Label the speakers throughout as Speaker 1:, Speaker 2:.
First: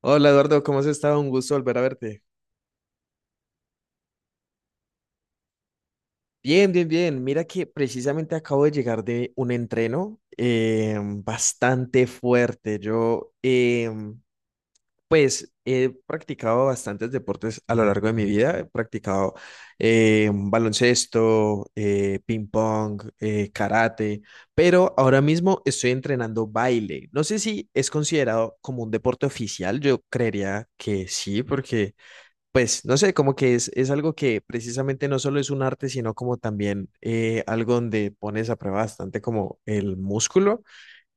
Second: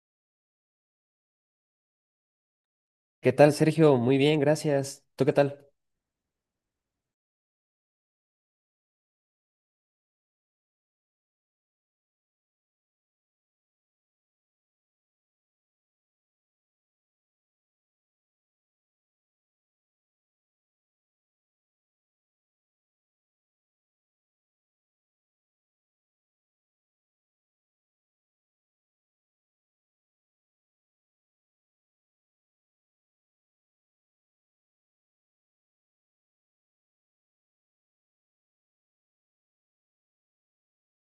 Speaker 1: Hola Eduardo, ¿cómo has estado? Un gusto volver a verte.
Speaker 2: ¿Qué tal, Sergio? Muy bien, gracias. ¿Tú qué tal?
Speaker 1: Bien, bien, bien. Mira que precisamente acabo de llegar de un entreno bastante fuerte. Yo, pues, he practicado bastantes deportes a lo largo de mi vida. He practicado baloncesto, ping pong, karate, pero ahora mismo estoy entrenando baile. No sé si es considerado como un deporte oficial. Yo creería que sí, porque pues no sé, como que es algo que precisamente no solo es un arte, sino como también algo donde pones a prueba bastante como el músculo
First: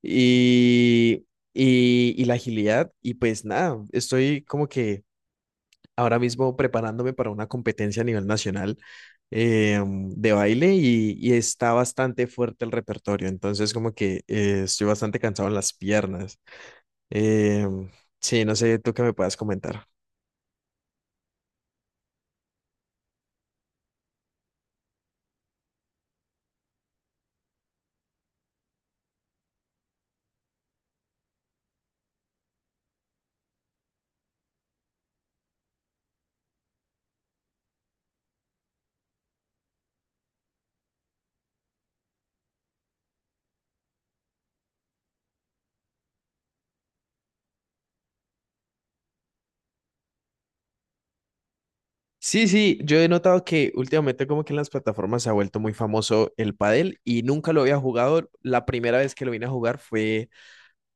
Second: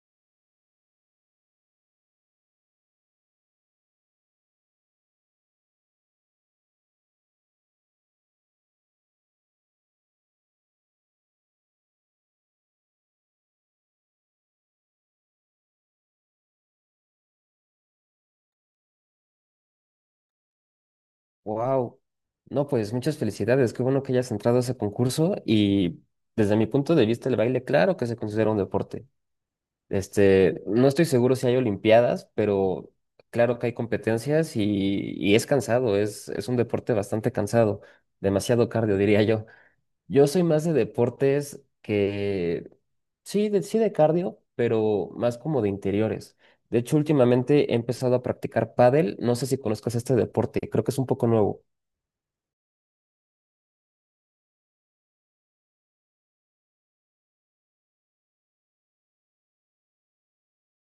Speaker 1: y, y la agilidad. Y pues nada, estoy como que ahora mismo preparándome para una competencia a nivel nacional de baile y está bastante fuerte el repertorio. Entonces como que estoy bastante cansado en las piernas. Eh, sí, no sé, tú qué me puedas comentar.
Speaker 2: Wow. No, pues muchas felicidades. Qué bueno que hayas entrado a ese concurso y desde mi punto de vista el baile, claro que se considera un deporte. Este, no estoy seguro si hay olimpiadas, pero claro que hay competencias y es cansado, es un deporte bastante cansado, demasiado cardio, diría yo. Yo soy más de deportes que, sí, de cardio, pero más como de interiores. De hecho, últimamente he empezado a practicar pádel. No sé si conozcas este deporte, creo que es un poco nuevo.
Speaker 1: Sí, sí, yo he notado que últimamente como que en las plataformas se ha vuelto muy famoso el pádel y nunca lo había jugado. La primera vez que lo vine a jugar fue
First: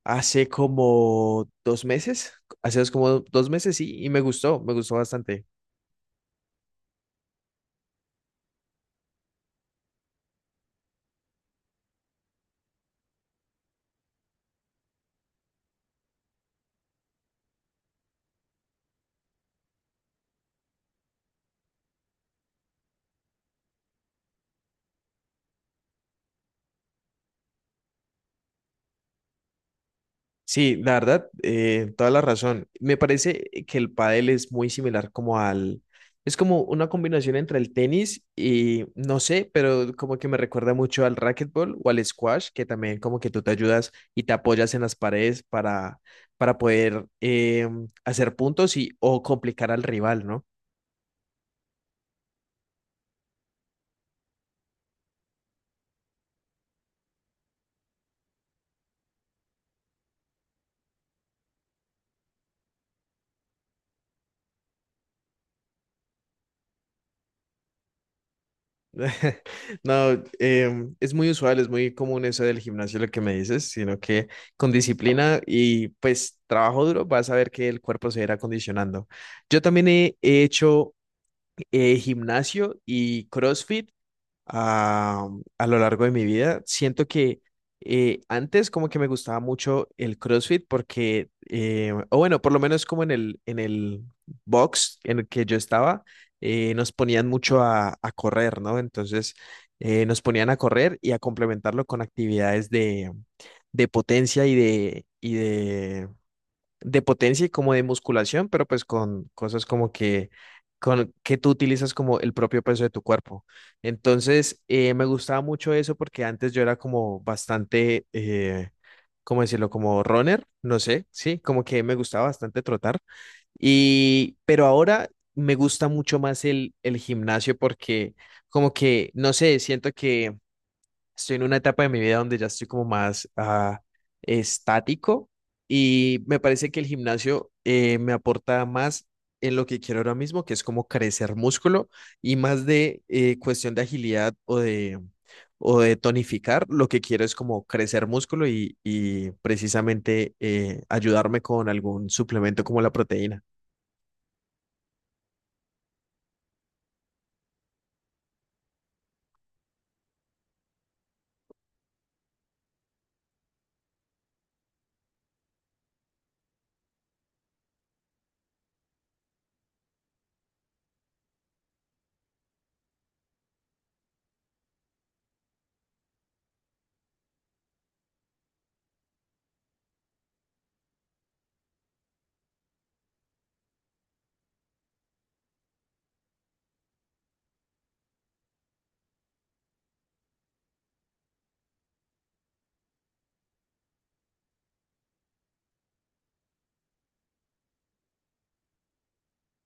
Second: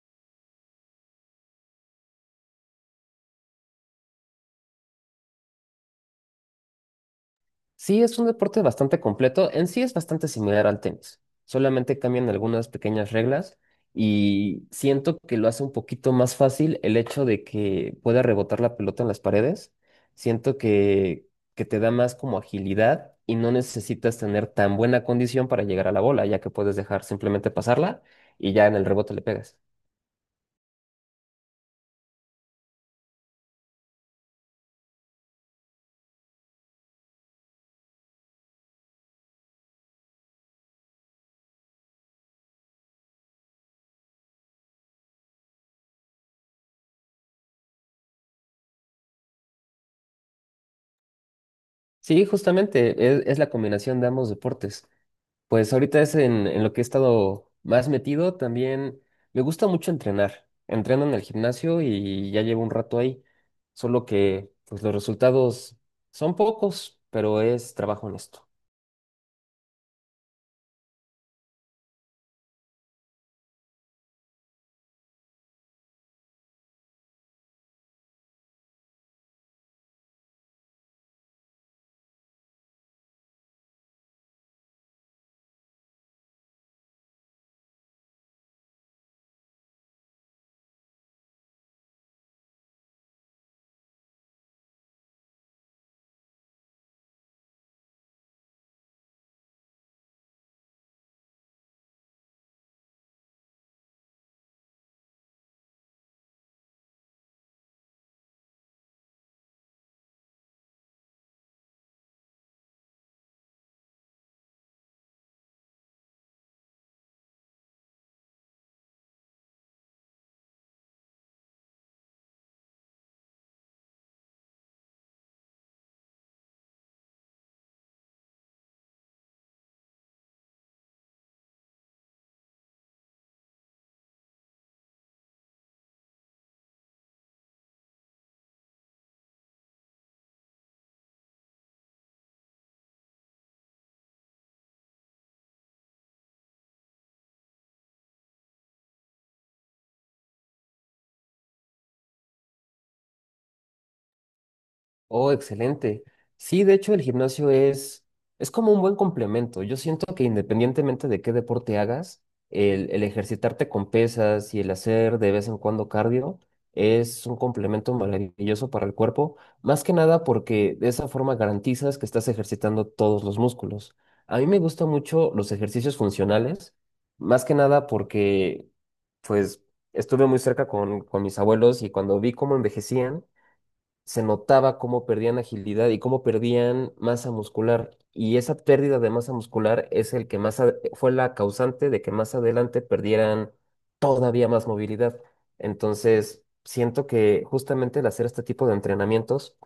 Speaker 1: hace como dos meses, como dos meses, sí, y me gustó bastante.
Speaker 2: Sí, es un deporte bastante completo. En sí es bastante similar al tenis. Solamente cambian algunas pequeñas reglas y siento que lo hace un poquito más fácil el hecho de que pueda rebotar la pelota en las paredes. Siento que te da más como agilidad y no necesitas tener tan buena condición para llegar a la bola, ya que puedes dejar simplemente pasarla y ya en el rebote le pegas.
Speaker 1: Sí, la verdad, toda la razón. Me parece que el pádel es muy similar como al... Es como una combinación entre el tenis y no sé, pero como que me recuerda mucho al racquetball o al squash, que también como que tú te ayudas y te apoyas en las paredes para poder hacer puntos y o complicar al rival, ¿no?
Speaker 2: Sí, justamente es la combinación de ambos deportes. Pues ahorita es en lo que he estado más metido. También me gusta mucho entrenar. Entreno en el gimnasio y ya llevo un rato ahí. Solo que pues los resultados son pocos, pero es trabajo honesto.
Speaker 1: No, es muy usual, es muy común eso del gimnasio, lo que me dices, sino que con disciplina y pues trabajo duro vas a ver que el cuerpo se irá acondicionando. Yo también he hecho gimnasio y CrossFit a, a lo largo de mi vida. Siento que antes como que me gustaba mucho el CrossFit porque, o bueno, por lo menos como en el box en el que yo estaba, nos ponían mucho a correr, ¿no? Entonces nos ponían a correr y a complementarlo con actividades de potencia y de de potencia y como de musculación, pero pues con cosas como que, con, que tú utilizas como el propio peso de tu cuerpo. Entonces, me gustaba mucho eso porque antes yo era como bastante, ¿cómo decirlo? Como runner, no sé, sí, como que me gustaba bastante trotar. Y, pero ahora me gusta mucho más el gimnasio porque como que, no sé, siento que estoy en una etapa de mi vida donde ya estoy como más estático y me parece que el gimnasio me aporta más en lo que quiero ahora mismo, que es como crecer músculo y más de cuestión de agilidad o de tonificar. Lo que quiero es como crecer músculo y precisamente ayudarme con algún suplemento como la proteína.
Speaker 2: Oh, excelente. Sí, de hecho el gimnasio es como un buen complemento. Yo siento que independientemente de qué deporte hagas, el ejercitarte con pesas y el hacer de vez en cuando cardio es un complemento maravilloso para el cuerpo, más que nada porque de esa forma garantizas que estás ejercitando todos los músculos. A mí me gustan mucho los ejercicios funcionales, más que nada porque pues estuve muy cerca con mis abuelos y cuando vi cómo envejecían, se notaba cómo perdían agilidad y cómo perdían masa muscular. Y esa pérdida de masa muscular es el que más fue la causante de que más adelante perdieran todavía más movilidad. Entonces, siento que justamente el hacer este tipo de entrenamientos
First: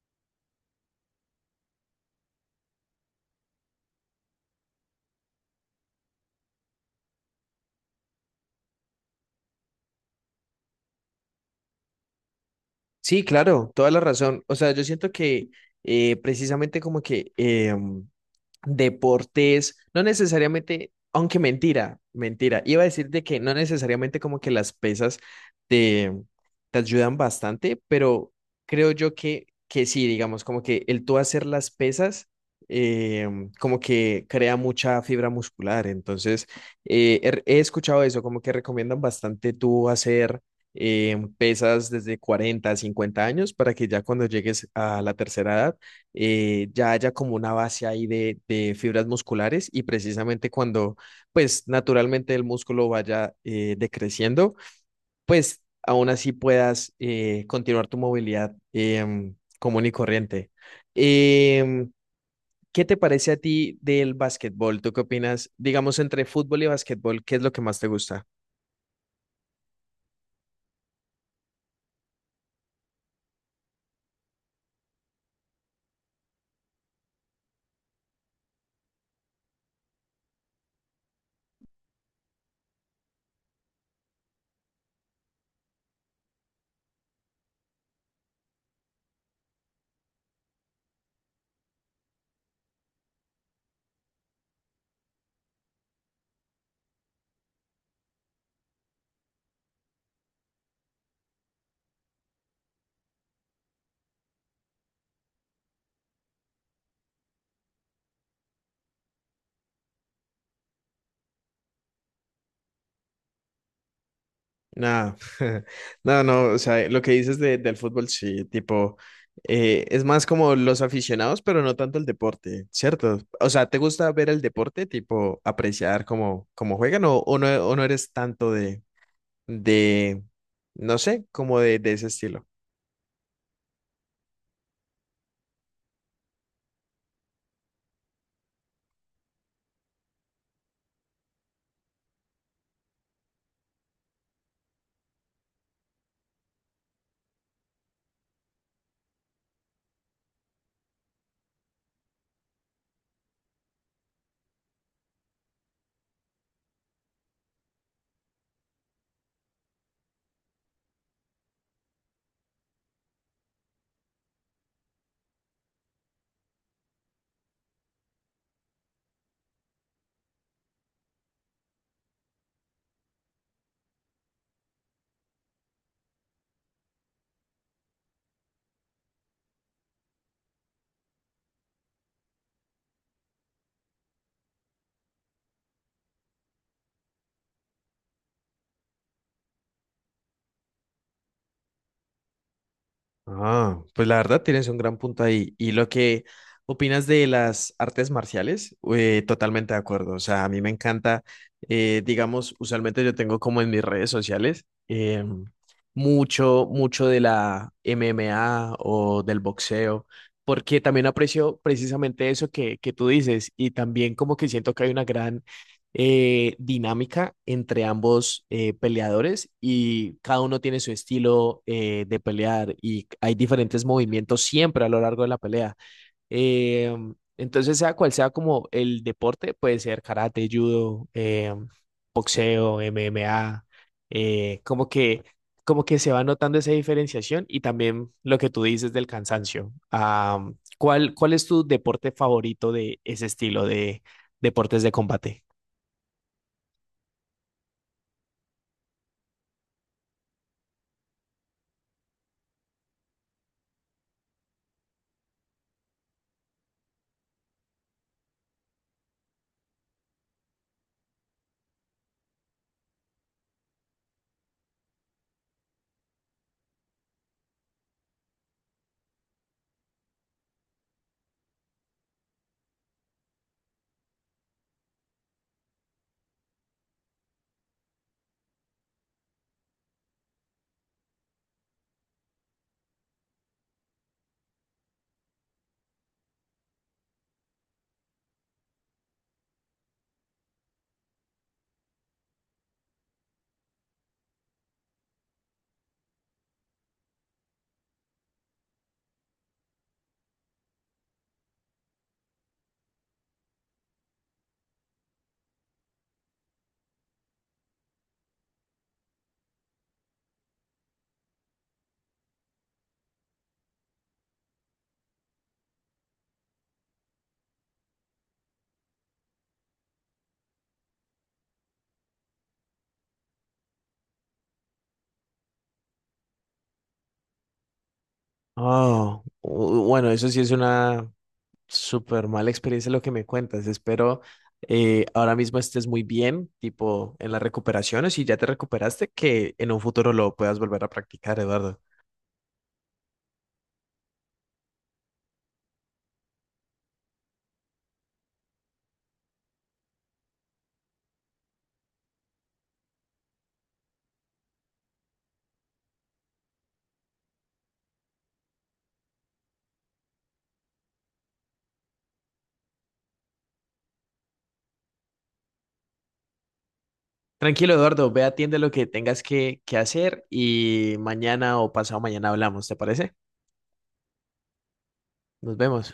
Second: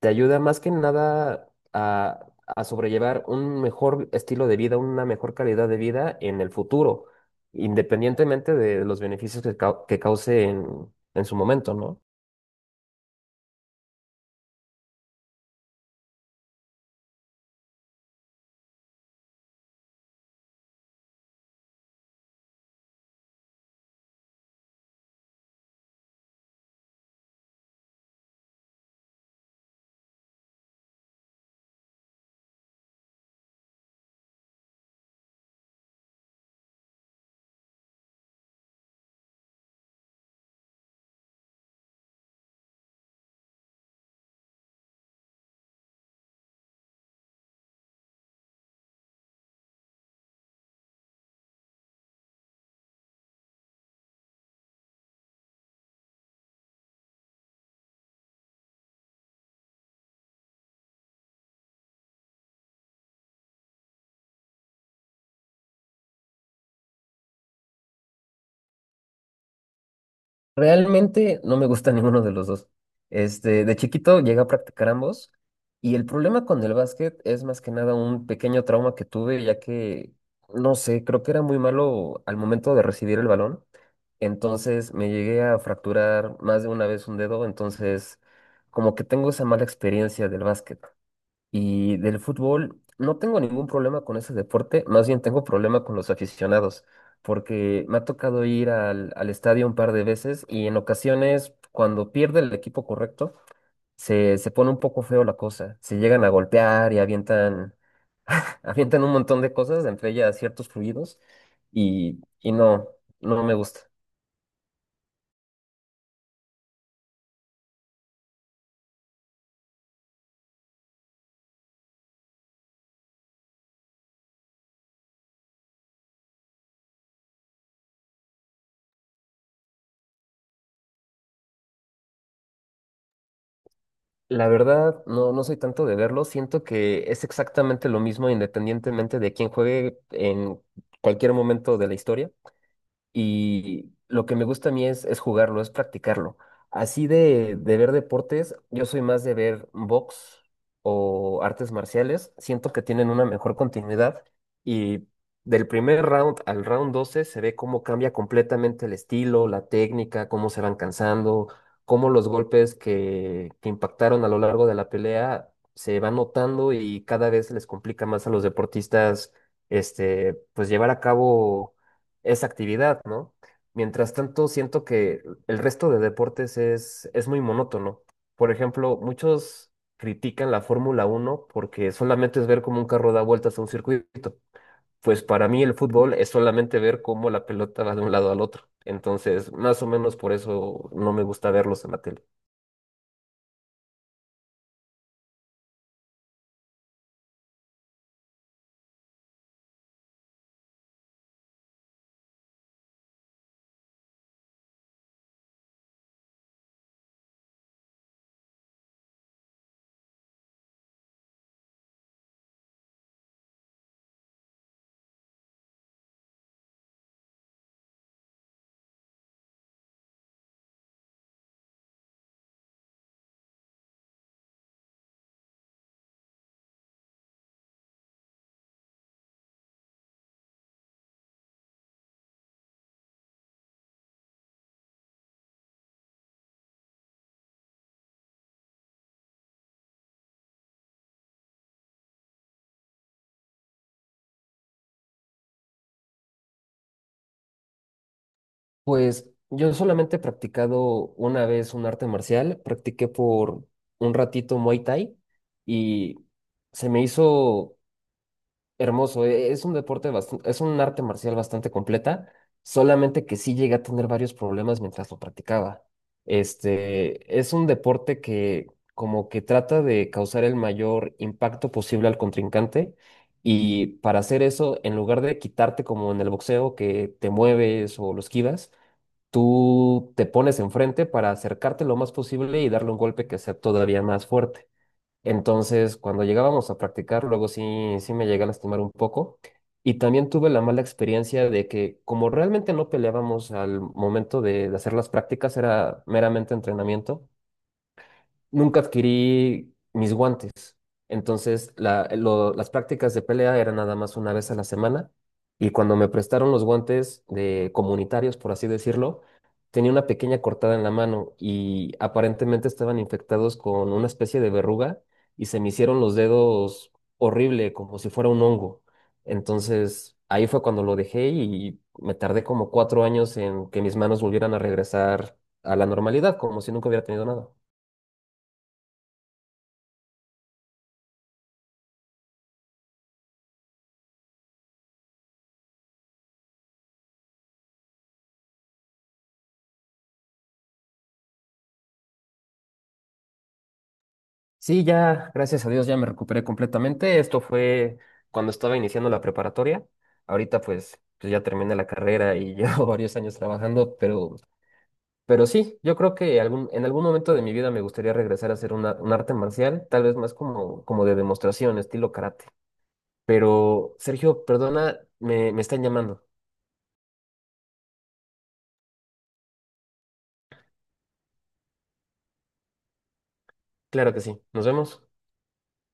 Speaker 2: te ayuda más que nada a sobrellevar un mejor estilo de vida, una mejor calidad de vida en el futuro, independientemente de los beneficios que cause en su momento, ¿no?
Speaker 1: Sí, claro, toda la razón. O sea, yo siento que precisamente como que... deportes, no necesariamente, aunque mentira, mentira, iba a decirte que no necesariamente como que las pesas te, te ayudan bastante, pero creo yo que sí, digamos, como que el tú hacer las pesas, eh, como que crea mucha fibra muscular, entonces eh, he escuchado eso, como que recomiendan bastante tú hacer... pesas desde 40 a 50 años para que ya cuando llegues a la tercera edad ya haya como una base ahí de fibras musculares y precisamente cuando pues naturalmente el músculo vaya decreciendo, pues aún así puedas continuar tu movilidad común y corriente. Em, ¿Qué te parece a ti del básquetbol? ¿Tú qué opinas? Digamos, entre fútbol y básquetbol, ¿qué es lo que más te gusta?
Speaker 2: Realmente no me gusta ninguno de los dos. Este, de chiquito llegué a practicar ambos y el problema con el básquet es más que nada un pequeño trauma que tuve, ya que, no sé, creo que era muy malo al momento de recibir el balón. Entonces me llegué a fracturar más de una vez un dedo, entonces como que tengo esa mala experiencia del básquet. Y del fútbol, no tengo ningún problema con ese deporte, más bien tengo problema con los aficionados, porque me ha tocado ir al estadio un par de veces y en ocasiones, cuando pierde el equipo correcto, se pone un poco feo la cosa. Se llegan a golpear y avientan, avientan un montón de cosas, entre ellas ciertos fluidos, y no, no me gusta.
Speaker 1: Nada, no, no, o sea, lo que dices del fútbol, sí, tipo, es más como los aficionados, pero no tanto el deporte, ¿cierto? O sea, ¿te gusta ver el deporte, tipo, apreciar cómo, cómo juegan o no eres tanto de, no sé, como de ese estilo?
Speaker 2: La verdad, no, no soy tanto de verlo, siento que es exactamente lo mismo independientemente de quién juegue en cualquier momento de la historia y lo que me gusta a mí es jugarlo, es practicarlo. Así de ver deportes, yo soy más de ver box o artes marciales. Siento que tienen una mejor continuidad y del primer round al round 12 se ve cómo cambia completamente el estilo, la técnica, cómo se van cansando, cómo los golpes que impactaron a lo largo de la pelea se van notando y cada vez les complica más a los deportistas este, pues llevar a cabo esa actividad, ¿no? Mientras tanto, siento que el resto de deportes es muy monótono. Por ejemplo, muchos critican la Fórmula 1 porque solamente es ver cómo un carro da vueltas a un circuito. Pues para mí el fútbol es solamente ver cómo la pelota va de un lado al otro. Entonces, más o menos por eso no me gusta verlos en la tele.
Speaker 1: Ah, pues la verdad tienes un gran punto ahí. Y lo que opinas de las artes marciales, totalmente de acuerdo. O sea, a mí me encanta, digamos, usualmente yo tengo como en mis redes sociales mucho, mucho de la MMA o del boxeo, porque también aprecio precisamente eso que tú dices y también como que siento que hay una gran dinámica entre ambos peleadores y cada uno tiene su estilo de pelear y hay diferentes movimientos siempre a lo largo de la pelea. Eh, entonces, sea cual sea como el deporte, puede ser karate, judo, boxeo, MMA, eh, como que, como que se va notando esa diferenciación y también lo que tú dices del cansancio. Ah, ¿cuál, cuál es tu deporte favorito de ese estilo de deportes de combate?
Speaker 2: Pues yo solamente he practicado una vez un arte marcial, practiqué por un ratito Muay Thai y se me hizo hermoso. Es un arte marcial bastante completa, solamente que sí llegué a tener varios problemas mientras lo practicaba. Este, es un deporte que como que trata de causar el mayor impacto posible al contrincante y para hacer eso, en lugar de quitarte como en el boxeo que te mueves o lo esquivas, tú te pones enfrente para acercarte lo más posible y darle un golpe que sea todavía más fuerte. Entonces, cuando llegábamos a practicar, luego sí me llegué a lastimar un poco. Y también tuve la mala experiencia de que como realmente no peleábamos al momento de hacer las prácticas, era meramente entrenamiento, nunca adquirí mis guantes. Entonces, las prácticas de pelea eran nada más una vez a la semana y cuando me prestaron los guantes de comunitarios, por así decirlo, tenía una pequeña cortada en la mano y aparentemente estaban infectados con una especie de verruga y se me hicieron los dedos horrible, como si fuera un hongo. Entonces, ahí fue cuando lo dejé y me tardé como 4 años en que mis manos volvieran a regresar a la normalidad, como si nunca hubiera tenido nada.
Speaker 1: Oh, bueno, eso sí es una súper mala experiencia lo que me cuentas. Espero ahora mismo estés muy bien, tipo en las recuperaciones, y ya te recuperaste, que en un futuro lo puedas volver a practicar, Eduardo.
Speaker 2: Sí, ya, gracias a Dios, ya me recuperé completamente. Esto fue cuando estaba iniciando la preparatoria. Ahorita pues ya terminé la carrera y llevo varios años trabajando, pero sí, yo creo que en algún momento de mi vida me gustaría regresar a hacer un arte marcial, tal vez más como de demostración, estilo karate. Pero, Sergio, perdona, me están llamando.
Speaker 1: Tranquilo, Eduardo, ve, atiende lo que tengas que hacer y mañana o pasado mañana hablamos, ¿te parece?
Speaker 2: Claro que sí. Nos vemos.
Speaker 1: Nos vemos.